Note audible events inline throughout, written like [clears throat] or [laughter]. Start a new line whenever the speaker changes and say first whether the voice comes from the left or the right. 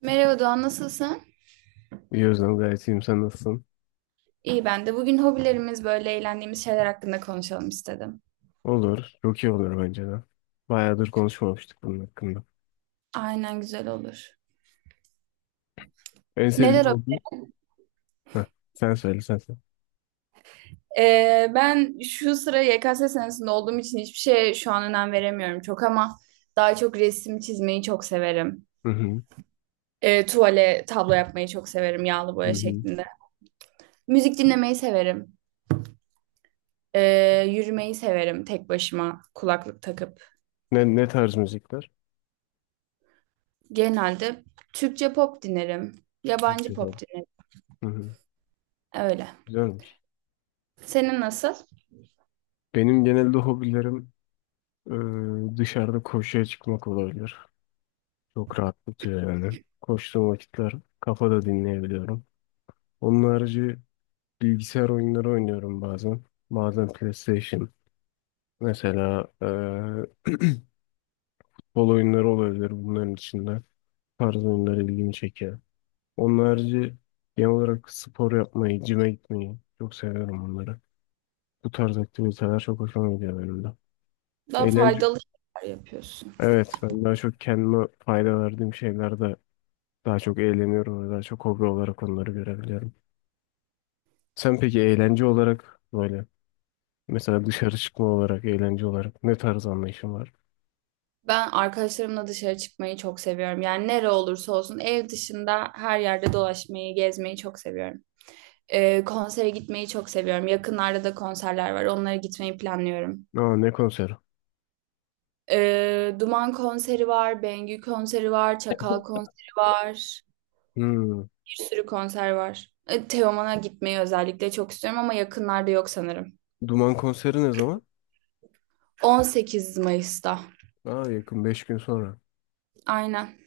right: Merhaba Doğan, nasılsın?
left: İyi Özlem, gayet iyiyim. Sen nasılsın?
right: İyi ben de. Bugün hobilerimiz böyle eğlendiğimiz şeyler hakkında konuşalım istedim.
left: Olur. Çok iyi olur bence de. Bayağıdır konuşmamıştık bunun hakkında.
right: Aynen güzel olur.
left: En evet, sevdiğin
right: Neler hobi?
left: oldu? Heh, sen söyle sen söyle.
right: Ben şu sıra YKS senesinde olduğum için hiçbir şeye şu an önem veremiyorum çok ama daha çok resim çizmeyi çok severim.
left: Hı hı.
right: Tuvale tablo yapmayı çok severim yağlı
left: Hı
right: boya
left: hı.
right: şeklinde. Müzik dinlemeyi severim. Yürümeyi severim tek başıma kulaklık takıp.
left: Ne tarz müzikler?
right: Genelde Türkçe pop dinlerim. Yabancı
left: Türkçe
right: pop
left: falan.
right: dinlerim.
left: Hı hı.
right: Öyle.
left: Güzelmiş.
right: Senin nasıl?
left: Benim genelde hobilerim dışarıda koşuya çıkmak olabilir. Çok rahatlatıyor yani. Koştuğum vakitler kafada dinleyebiliyorum. Onun harici bilgisayar oyunları oynuyorum bazen. Bazen PlayStation. Mesela e, [clears throat] futbol oyunları olabilir bunların içinde. Tarz oyunlar ilgimi çekiyor. Onun harici genel olarak spor yapmayı, cime gitmeyi çok seviyorum onları. Bu tarz aktiviteler çok hoşuma gidiyor benim de.
right: Daha
left: Eğlence,
right: faydalı şeyler yapıyorsun.
left: evet, ben daha çok kendime fayda verdiğim şeylerde daha çok eğleniyorum ve daha çok hobi olarak onları görebiliyorum. Sen peki eğlence olarak böyle mesela dışarı çıkma olarak, eğlence olarak ne tarz anlayışın var?
right: Ben arkadaşlarımla dışarı çıkmayı çok seviyorum. Yani nere olursa olsun ev dışında her yerde dolaşmayı, gezmeyi çok seviyorum. Konsere gitmeyi çok seviyorum. Yakınlarda da konserler var. Onlara gitmeyi planlıyorum.
left: Aa, ne konseri?
right: Duman konseri var, Bengü konseri var, Çakal konseri var.
left: Hmm.
right: Bir sürü konser var. Teoman'a gitmeyi özellikle çok istiyorum ama yakınlarda yok sanırım.
left: Duman konseri ne zaman?
right: 18 Mayıs'ta.
left: Aa, yakın, 5 gün sonra.
right: Aynen.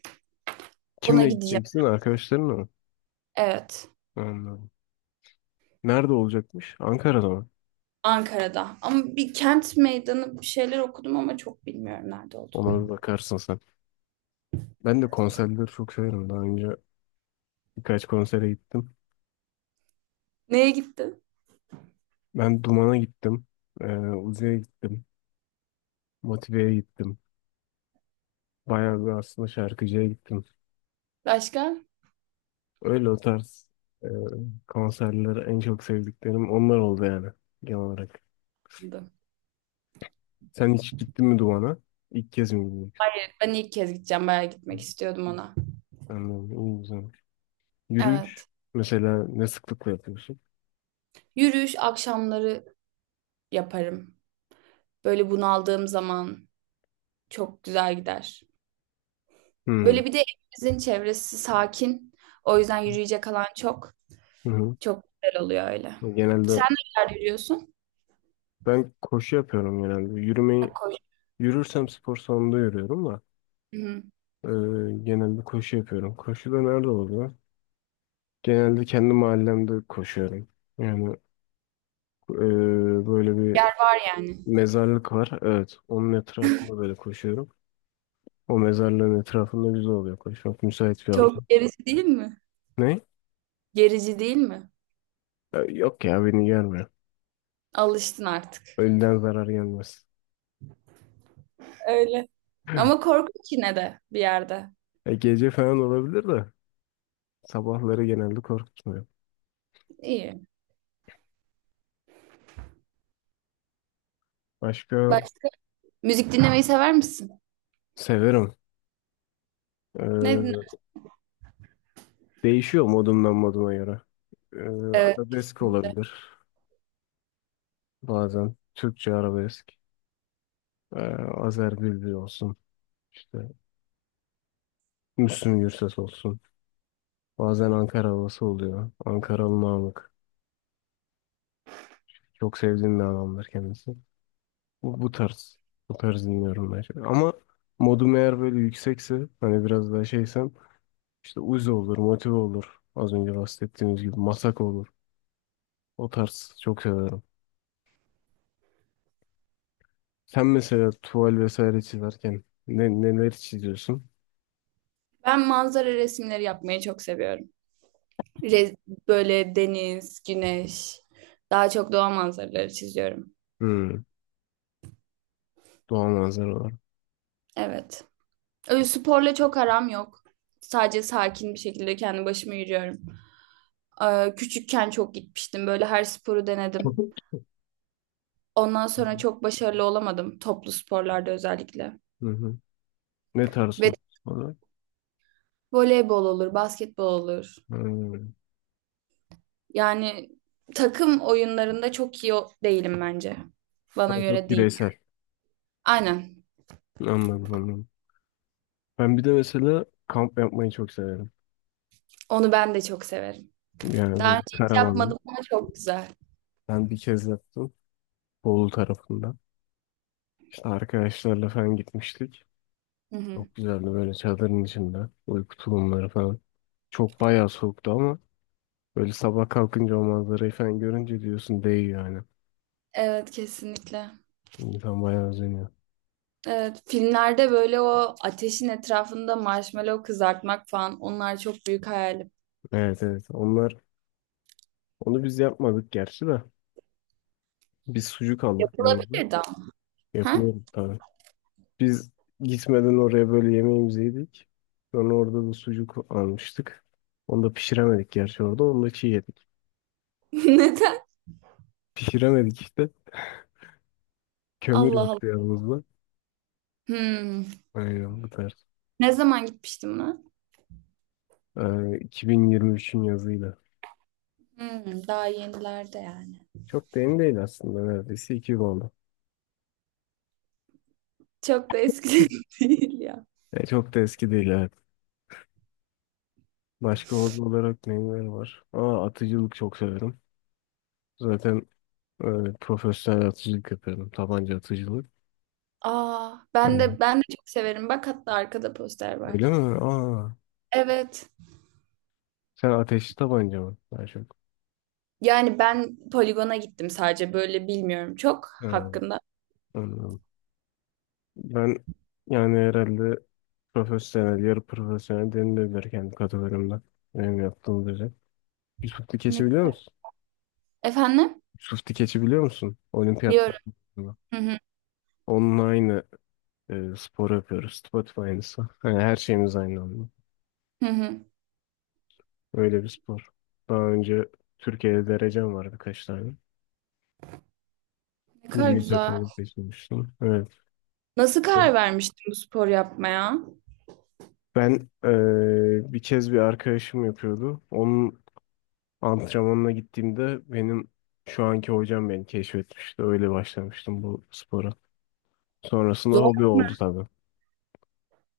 right: Ona
left: Kimle
right: gideceğim.
left: gideceksin? Arkadaşlarınla mı?
right: Evet.
left: Anladım. Nerede olacakmış? Ankara'da mı?
right: Ankara'da. Ama bir kent meydanı bir şeyler okudum ama çok bilmiyorum nerede oldu.
left: Ona bir bakarsın sen. Ben de konserleri çok severim. Daha önce birkaç konsere gittim.
right: Neye gittin?
left: Ben Duman'a gittim. Uzi'ye gittim. Motive'ye gittim. Bayağı bir aslında şarkıcıya gittim.
right: Başka?
left: Öyle o tarz e, konserleri en çok sevdiklerim onlar oldu yani genel olarak. Sen hiç gittin mi Duman'a? İlk kez mi gidiyorsun?
right: Hayır, ben ilk kez gideceğim. Bayağı gitmek istiyordum ona.
left: Anladım, İyi güzel. Yürüyüş
right: Evet.
left: mesela ne sıklıkla yapıyorsun?
right: Yürüyüş akşamları yaparım. Böyle bunaldığım zaman çok güzel gider.
left: Hmm.
right: Böyle bir de evimizin çevresi sakin. O yüzden yürüyecek alan çok.
left: Hı hı.
right: Çok güzel oluyor öyle.
left: Genelde
right: Sen nerelerde yürüyorsun?
left: ben koşu yapıyorum genelde.
right: Ha,
left: Yürümeyi,
right: koş.
left: yürürsem spor salonunda yürüyorum da
right: Hı-hı.
left: e, genelde koşu yapıyorum. Koşu da nerede oluyor? Genelde kendi mahallemde koşuyorum. Yani e, böyle bir
right: Yer var yani.
left: mezarlık var. Evet, onun etrafında böyle koşuyorum. O mezarlığın etrafında güzel oluyor koşmak. Müsait bir ortam.
right: Çok gerici değil mi?
left: Ne?
right: Gerici değil mi?
left: Yok ya, beni gelmiyor.
right: Alıştın artık.
left: Ölüden zarar gelmez.
right: Öyle. Ama
left: [laughs]
right: korkunç yine de bir yerde.
left: Gece falan olabilir de sabahları genelde korkutmuyor.
right: İyi.
left: Başka
right: Başka? Müzik dinlemeyi sever misin?
left: severim.
right: Ne dinler?
left: Değişiyor modumdan moduma göre.
right: Evet.
left: Arabesk olabilir bazen. Türkçe arabesk. Ee, Azer Bülbül olsun. İşte Müslüm Gürses olsun. Bazen Ankara havası oluyor. Ankaralı Namık. Çok sevdiğim bir adamdır kendisi. Bu tarz. Bu tarz dinliyorum ben şimdi. Ama modum eğer böyle yüksekse, hani biraz daha şeysem, işte Uzi olur, Motive olur. Az önce bahsettiğimiz gibi Masako olur. O tarz çok severim. Sen mesela tuval vesaire çizerken neler çiziyorsun?
right: Ben manzara resimleri yapmayı çok seviyorum. Re- böyle deniz, güneş, daha çok doğa manzaraları çiziyorum.
left: Hmm, doğa manzara olarak.
right: Evet. Öyle sporla çok aram yok. Sadece sakin bir şekilde kendi başıma yürüyorum. Küçükken çok gitmiştim. Böyle her sporu denedim.
left: [laughs]
right: Ondan sonra çok başarılı olamadım. Toplu sporlarda özellikle.
left: Hı hı. Ne tarz
right: Ve
left: top olarak?
right: voleybol olur, basketbol olur.
left: Hmm.
right: Yani takım oyunlarında çok iyi değilim bence. Bana
left: Daha çok
right: göre değil.
left: bireysel.
right: Aynen.
left: Anladım, anladım. Ben bir de mesela kamp yapmayı çok severim.
right: Onu ben de çok severim.
left: Yani
right: Daha
left: böyle
right: önce hiç
left: karavanlı.
right: yapmadım ama çok güzel.
left: Ben bir kez yaptım. Bolu tarafında. İşte arkadaşlarla falan gitmiştik.
right: Hı hı.
left: Çok güzeldi, böyle çadırın içinde. Uyku tulumları falan. Çok bayağı soğuktu ama böyle sabah kalkınca o manzarayı falan görünce diyorsun, değiyor yani.
right: Evet, kesinlikle.
left: İnsan bayağı özeniyor.
right: Evet, filmlerde böyle o ateşin etrafında marshmallow kızartmak falan onlar çok büyük hayalim.
left: Evet, evet. Onlar, onu biz yapmadık gerçi de. Biz sucuk aldık yanımıza.
right: Yapılabilirdi ama. Ha?
left: Yapılıyor tabii. Biz gitmeden oraya böyle yemeğimizi yedik. Sonra orada da sucuk almıştık. Onu da pişiremedik gerçi orada. Onu da çiğ yedik.
right: [laughs] Neden?
left: Pişiremedik işte. Kömür
right: Allah Allah.
left: yoktu yanımızda.
right: Hmm.
left: Aynen bu tarz.
right: Ne zaman gitmiştim lan?
left: Ee, 2023'ün yazıyla.
right: Hmm, daha yenilerde yani.
left: Çok da yeni değil aslında, neredeyse 2 yıl oldu.
right: Çok da eski [laughs] değil ya.
left: E, çok da eski değil, evet. Başka hobi olarak neler var? Aa, atıcılık çok severim. Zaten öyle profesyonel atıcılık yapıyorum. Tabanca atıcılık.
right: Aa, ben
left: Öyle.
right: de ben de çok severim. Bak hatta arkada poster
left: Öyle
right: var.
left: mi? Aa,
right: Evet.
left: sen ateşli tabanca mı? Daha çok.
right: Yani ben poligona gittim sadece böyle bilmiyorum çok
left: Ha,
right: hakkında.
left: anladım. Ben yani herhalde profesyonel, yarı profesyonel denilebilir kendi kategorimde. Benim yaptığım düzey. Yusuf
right: Ne
left: Dikeç'i biliyor
right: kadar?
left: musun?
right: Efendim?
left: Yusuf Dikeç'i biliyor musun? Olimpiyatlar.
right: Diyorum. Hı hı.
left: Onunla aynı spor yapıyoruz. Tıpatıp aynısı. Yani her şeyimiz aynı anda.
right: Hı hı.
left: Öyle bir spor. Daha önce Türkiye'de derecem var, birkaç tane.
right: Ne kadar
left: Milli
right: güzel.
left: takımı seçilmiştim. Evet.
right: Nasıl karar vermiştin bu spor yapmaya?
left: Ben bir kez bir arkadaşım yapıyordu. Onun antrenmanına gittiğimde benim şu anki hocam beni keşfetmişti. Öyle başlamıştım bu spora. Sonrasında
right: Zor
left: hobi
right: mu?
left: oldu tabii.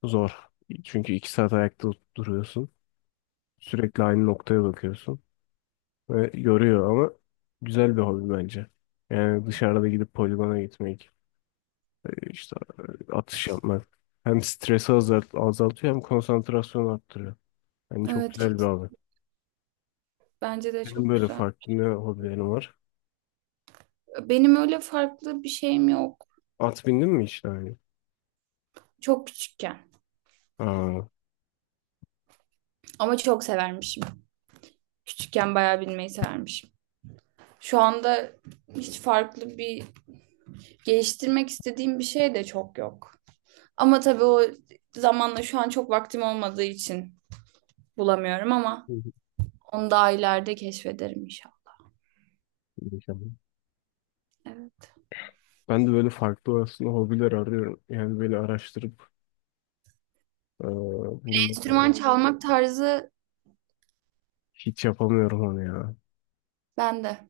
left: Zor. Çünkü 2 saat ayakta duruyorsun. Sürekli aynı noktaya bakıyorsun. Ve yoruyor, ama güzel bir hobi bence. Yani dışarıda gidip poligona gitmek, işte atış yapmak. Hem stresi azaltıyor hem konsantrasyonu arttırıyor. Yani çok
right: Evet,
left: güzel bir
right: kesin,
left: abi.
right: bence de
left: Benim
right: çok
left: böyle
right: güzel.
left: farklı ne hobilerim var?
right: Benim öyle farklı bir şeyim yok.
left: At bindin mi hiç daha önce?
right: Çok küçükken.
left: Aa, hı
right: Ama çok severmişim. Küçükken bayağı bilmeyi severmişim. Şu anda hiç farklı bir geliştirmek istediğim bir şey de çok yok. Ama tabii o zamanla şu an çok vaktim olmadığı için bulamıyorum ama
left: hı.
right: onu daha ileride keşfederim inşallah.
left: Mükemmel.
right: Evet.
left: Ben de böyle farklı aslında hobiler arıyorum. Yani böyle araştırıp eee, bulmak
right: Enstrüman
left: lazım.
right: çalmak tarzı
left: Hiç yapamıyorum onu ya.
right: bende.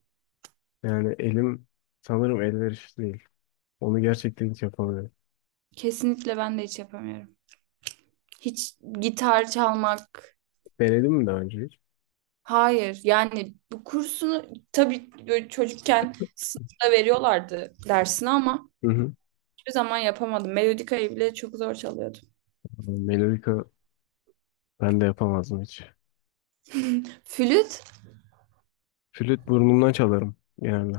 left: Yani elim sanırım elverişli değil. Onu gerçekten hiç yapamıyorum.
right: Kesinlikle ben de hiç yapamıyorum. Hiç gitar çalmak.
left: Denedin mi daha önce hiç?
right: Hayır. Yani bu kursunu tabii böyle çocukken sınıfta veriyorlardı dersini ama
left: Hı hı.
right: hiçbir zaman yapamadım. Melodikayı bile çok zor çalıyordum.
left: Melodika ben de yapamazdım hiç.
right: Flüt
left: Flüt burnumdan çalarım yani.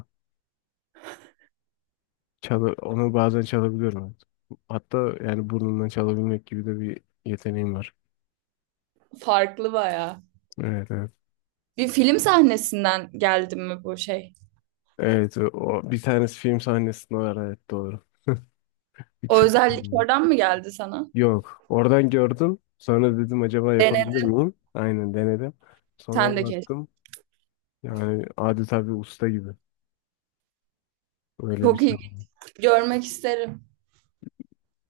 left: Onu bazen çalabiliyorum. Hatta yani burnumdan çalabilmek gibi de bir yeteneğim var.
right: farklı bayağı.
left: Evet, evet.
right: Bir film sahnesinden geldi mi bu şey?
left: Evet, o bir tanesi film sahnesinde var, evet, doğru. Bir
right: O
left: Türk
right: özellik
left: filmi.
right: oradan mı geldi sana?
left: Yok. Oradan gördüm. Sonra dedim acaba yapabilir
right: Denedim
left: miyim? Aynen, denedim. Sonra
right: de keşke.
left: baktım. Yani adeta bir usta gibi. Öyle bir
right: Çok
left: şey.
right: iyi. Görmek isterim.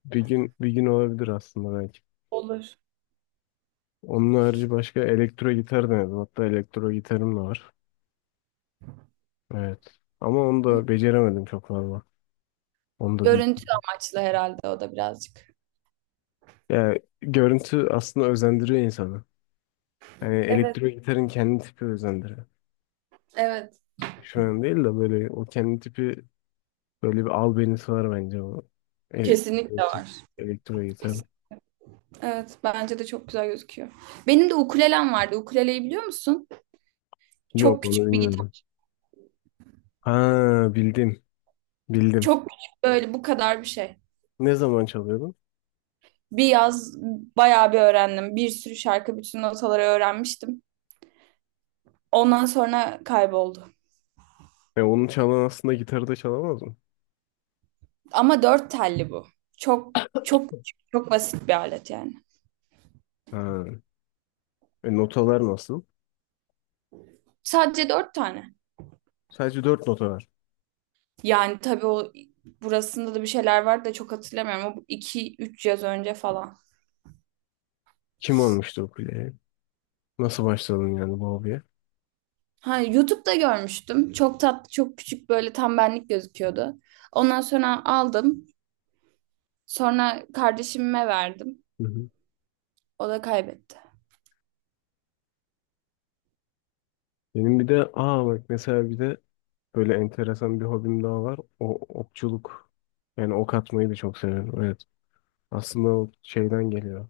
left: Bir gün, bir gün olabilir aslında, belki.
right: Olur.
left: Onun harici başka elektro gitar denedim. Hatta elektro gitarım da var. Evet. Ama onu da beceremedim çok fazla. Onu da bir,
right: Görüntü amaçlı herhalde o da birazcık.
left: yani görüntü aslında özendiriyor insanı. Yani
right: Evet.
left: elektro gitarın kendi tipi özendiriyor.
right: Evet.
left: Şu an değil de böyle o kendi tipi, böyle bir albenisi var bence o. E,
right: Kesinlikle
left: elektro,
right: var.
left: elektro gitar.
right: Evet, bence de çok güzel gözüküyor. Benim de ukulelem vardı. Ukuleleyi biliyor musun? Çok
left: Yok, onu
right: küçük bir
left: bilmiyorum.
right: gitar.
left: Ha, bildim. Bildim.
right: Çok küçük böyle bu kadar bir şey.
left: Ne zaman çalıyordun?
right: Bir yaz bayağı bir öğrendim. Bir sürü şarkı, bütün notaları öğrenmiştim. Ondan sonra kayboldu.
left: E, onu çalan aslında gitarı da çalamaz mı?
right: Ama dört telli bu. Çok çok küçük, çok basit bir alet yani.
left: Ha. E, notalar nasıl?
right: Sadece dört tane.
left: Sadece dört nota var.
right: Yani tabii o burasında da bir şeyler var da çok hatırlamıyorum. O iki üç yaz önce falan.
left: Kim olmuştu ukulele? Nasıl başladın yani bu hobiye?
right: Ha, YouTube'da görmüştüm. Çok tatlı, çok küçük böyle tam benlik gözüküyordu. Ondan sonra aldım. Sonra kardeşime verdim.
left: Hı hı.
right: O da kaybetti.
left: Benim bir de, aa bak, mesela bir de böyle enteresan bir hobim daha var. O okçuluk. Yani ok atmayı da çok seviyorum. Evet. Aslında o şeyden geliyor.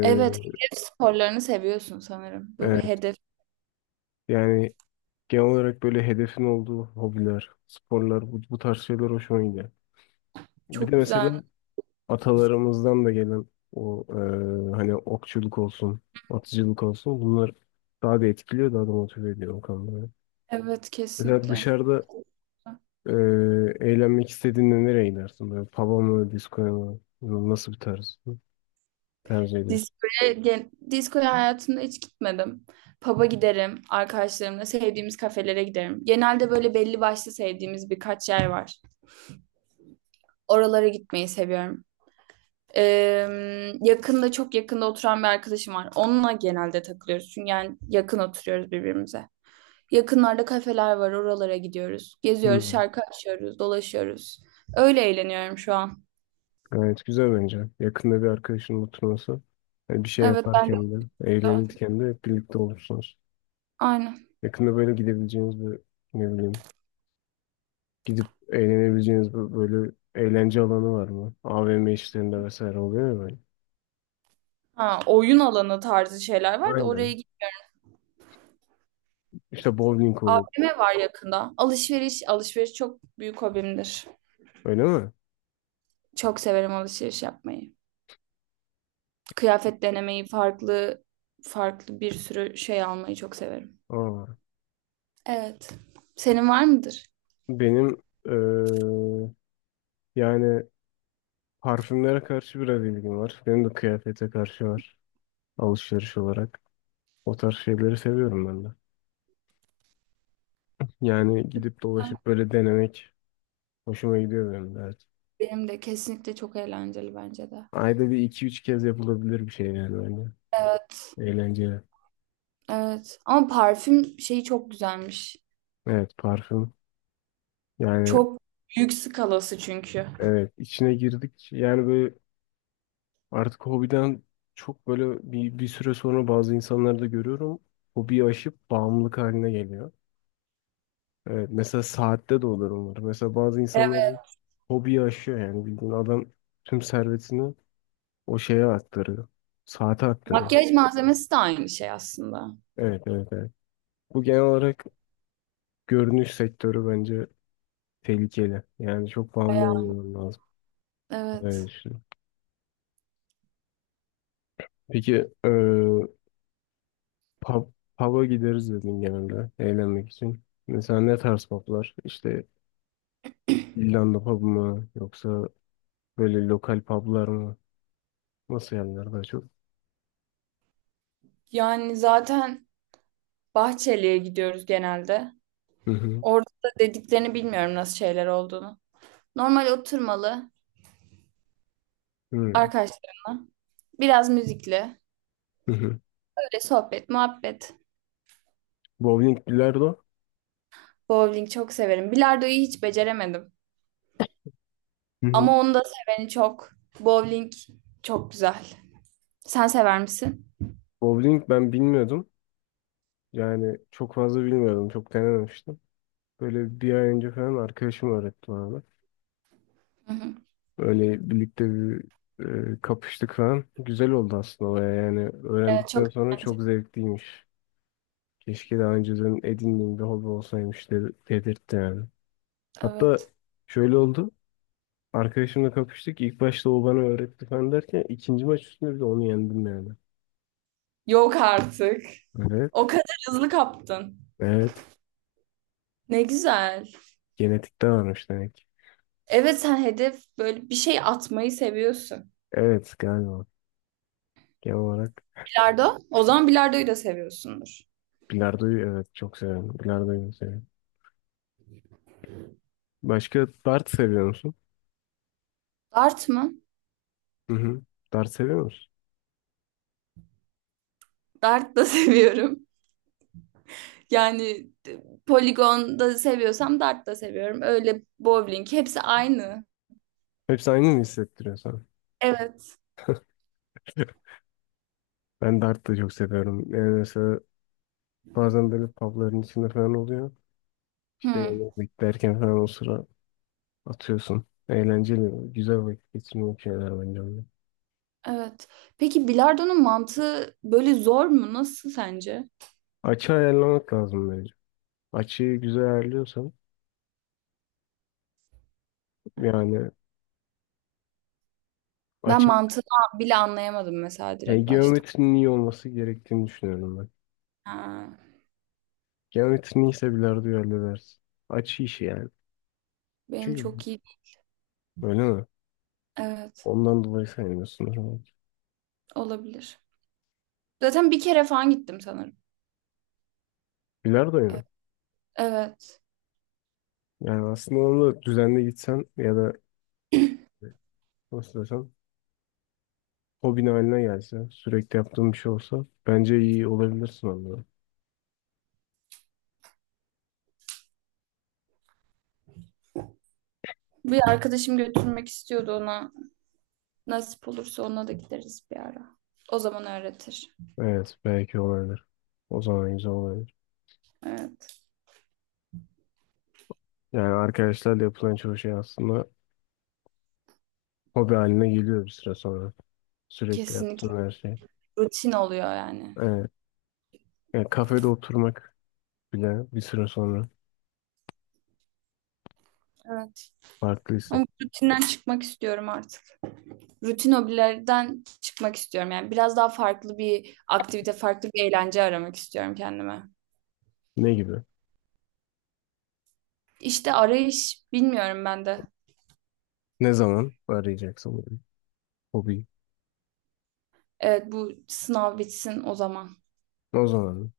right: Evet, hedef sporlarını seviyorsun sanırım. Böyle bir
left: evet.
right: hedef.
left: Yani genel olarak böyle hedefin olduğu hobiler, sporlar, bu tarz şeyler hoşuma gidiyor. Bir de
right: Çok
left: mesela
right: güzel.
left: atalarımızdan da gelen o hani okçuluk olsun, atıcılık olsun, bunlar daha da etkiliyor, daha da motive ediyor o konuda.
right: Evet,
left: Mesela
right: kesinlikle.
left: dışarıda e, eğlenmek istediğinde nereye gidersin? Böyle pub'a mı, diskoya mı? Nasıl bir tarz tercih edersin?
right: Diskoya, diskoya hayatımda hiç gitmedim. Pub'a giderim arkadaşlarımla, sevdiğimiz kafelere giderim. Genelde böyle belli başlı sevdiğimiz birkaç yer var. Oralara gitmeyi seviyorum. Yakında çok yakında oturan bir arkadaşım var. Onunla genelde takılıyoruz. Çünkü yani yakın oturuyoruz birbirimize. Yakınlarda kafeler var, oralara gidiyoruz. Geziyoruz,
left: Hmm.
right: şarkı açıyoruz, dolaşıyoruz. Öyle eğleniyorum şu an.
left: Gayet güzel bence. Yakında bir arkadaşının oturması. Hani bir şey
right: Evet ben de
left: yaparken de eğlenirken de hep birlikte olursunuz.
right: aynen.
left: Yakında böyle gidebileceğiniz bir, ne bileyim, gidip eğlenebileceğiniz bir, böyle eğlence alanı var mı? AVM işlerinde vesaire oluyor ya böyle.
right: Ha, oyun alanı tarzı şeyler var da
left: Aynen.
right: oraya
left: İşte bowling olur.
right: AVM var yakında. Alışveriş çok büyük hobimdir.
left: Öyle mi?
right: Çok severim alışveriş yapmayı. Kıyafet denemeyi, farklı farklı bir sürü şey almayı çok severim.
left: Aa,
right: Evet. Senin var mıdır?
left: benim yani parfümlere karşı biraz ilgim var. Benim de kıyafete karşı var. Alışveriş olarak. O tarz şeyleri seviyorum ben de. Yani gidip dolaşıp böyle denemek hoşuma gidiyor benim de, evet.
right: Benim de kesinlikle çok eğlenceli bence de.
left: Ayda bir, iki, üç kez yapılabilir bir şey yani bence.
right: Evet.
left: Eğlenceli.
right: Evet. Ama parfüm şeyi çok güzelmiş.
left: Evet, parfüm. Yani
right: Çok büyük skalası çünkü.
left: evet, içine girdik. Yani böyle artık hobiden çok, böyle bir, bir süre sonra, bazı insanları da görüyorum. Hobiyi aşıp bağımlılık haline geliyor. Evet, mesela saatte de olur umarım. Mesela bazı
right: Evet.
left: insanların hobiyi aşıyor yani, bildiğin adam tüm servetini o şeye aktarıyor. Saate aktarıyor.
right: Makyaj malzemesi de aynı şey aslında.
left: Evet, evet, evet. Bu genel olarak görünüş sektörü bence tehlikeli. Yani çok bağımlı olmaman lazım. Öyle
right: Evet.
left: düşünüyorum. Peki eee pub, pub'a gideriz dedin genelde eğlenmek için. Mesela ne tarz pub'lar? İşte İrlanda pub mı? Yoksa böyle lokal pub'lar mı? Nasıl yerler daha çok?
right: Yani zaten Bahçeli'ye gidiyoruz genelde.
left: Hı hı.
right: Orada da dediklerini bilmiyorum nasıl şeyler olduğunu. Normal oturmalı
left: Hı
right: arkadaşlarımla. Biraz müzikli.
left: hı.
right: Böyle sohbet, muhabbet.
left: Bowling, bilardo.
right: Bowling çok severim. Bilardoyu hiç beceremedim.
left: Hı hı.
right: Ama onu da seveni çok. Bowling çok güzel. Sen sever misin?
left: Bowling ben bilmiyordum. Yani çok fazla bilmiyordum. Çok denememiştim. Böyle bir ay önce falan arkadaşım öğretti bana.
right: Hı hı.
left: Böyle birlikte bir, kapıştık falan. Güzel oldu aslında baya yani.
right: Evet, çok
left: Öğrendikten sonra
right: eğlenceli.
left: çok zevkliymiş. Keşke daha önceden edindiğim bir hobi olsaymış de- dedirtti yani. Hatta
right: Evet.
left: şöyle oldu. Arkadaşımla kapıştık. İlk başta o bana öğretti falan derken ikinci maç üstünde bir de onu yendim yani.
right: Yok artık. O
left: Evet.
right: kadar hızlı kaptın.
left: Evet.
right: Ne güzel.
left: Genetikte varmış demek ki.
right: Evet, sen hedef böyle bir şey atmayı seviyorsun.
left: Evet, galiba. Genel olarak
right: Bilardo? O zaman bilardoyu da seviyorsundur.
left: bilardoyu evet çok seviyorum. Bilardoyu seviyorum. Başka, dart seviyor musun?
right: Dart mı?
left: Hı hı. Dart seviyor musun?
right: Dart da [laughs] seviyorum. Yani poligon da seviyorsam dart da seviyorum. Öyle bowling hepsi aynı.
left: Hepsi aynı mı hissettiriyor sana?
right: Evet.
left: [laughs] Ben dart da çok seviyorum. Yani mesela bazen böyle pubların içinde falan oluyor. İşte
right: Hı,
left: yemek beklerken falan o sıra atıyorsun. Eğlenceli, güzel vakit geçirmek şeyler bence onlar.
right: evet. Peki bilardonun mantığı böyle zor mu? Nasıl sence?
left: Açı ayarlamak lazım bence. Açıyı güzel ayarlıyorsan yani,
right: Ben
left: açı,
right: mantığını bile anlayamadım mesela
left: yani
right: direkt başta.
left: geometrinin iyi olması gerektiğini düşünüyorum ben.
right: Ha,
left: Geometrinin iyiyse bilardoyu halledersin. Açı işi yani.
right: benim
left: Çünkü,
right: çok iyi.
left: öyle mi?
right: Evet,
left: Ondan dolayı sevmiyorsun.
right: olabilir. Zaten bir kere falan gittim sanırım.
left: Bilardoyu mu?
right: Evet.
left: Yani aslında onu düzenli gitsen ya da, nasıl desem, hobin haline gelse, sürekli yaptığın bir şey olsa bence iyi olabilirsin onda.
right: Bir arkadaşım götürmek istiyordu ona. Nasip olursa ona da gideriz bir ara. O zaman öğretir.
left: Evet, belki olabilir. O zaman güzel olabilir.
right: Evet.
left: Yani arkadaşlarla yapılan çoğu şey aslında hobi haline geliyor bir süre sonra. Sürekli
right: Kesinlikle.
left: yaptığın her şey.
right: Rutin oluyor yani.
left: Evet. Yani kafede oturmak bile bir süre sonra
right: Evet.
left: farklı hisset.
right: Ama bu rutinden çıkmak istiyorum artık. Rutin hobilerden çıkmak istiyorum. Yani biraz daha farklı bir aktivite, farklı bir eğlence aramak istiyorum kendime.
left: Ne gibi?
right: İşte arayış bilmiyorum ben de.
left: Ne zaman arayacaksın bunu? Hobi?
right: Evet, bu sınav bitsin o zaman.
left: O zaman.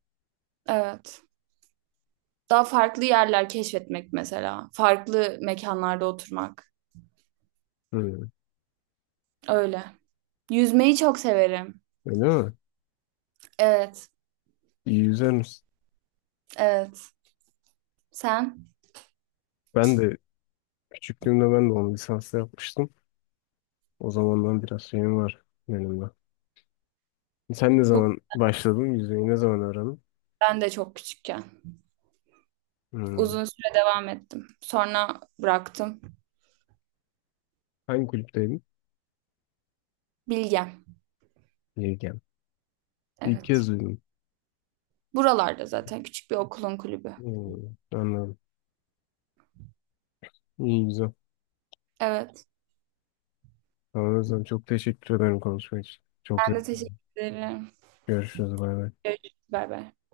right: Evet. Daha farklı yerler keşfetmek mesela. Farklı mekanlarda oturmak.
left: Hı.
right: Öyle. Yüzmeyi çok severim.
left: Öyle mi?
right: Evet.
left: İyi yüzer misin?
right: Evet. Sen?
left: Ben de küçüklüğümde ben de onu lisansla yapmıştım. O zamandan biraz şeyim var benimle. Sen ne
right: Çok,
left: zaman başladın? Yüzmeyi ne zaman öğrendin?
right: ben de çok küçükken.
left: Hmm.
right: Uzun süre devam ettim. Sonra bıraktım.
left: Hangi kulüpteydin?
right: Bilgem.
left: Yelken. İlk kez
right: Evet.
left: duydum.
right: Buralarda zaten küçük bir okulun kulübü.
left: Hmm. Anladım. İyi, güzel.
right: Evet.
left: Tamam, o zaman çok teşekkür ederim konuşma için. Çok
right: Ben de
left: zevkli.
right: teşekkür ederim.
left: Görüşürüz. Bay bay.
right: Görüşürüz. Bay bay.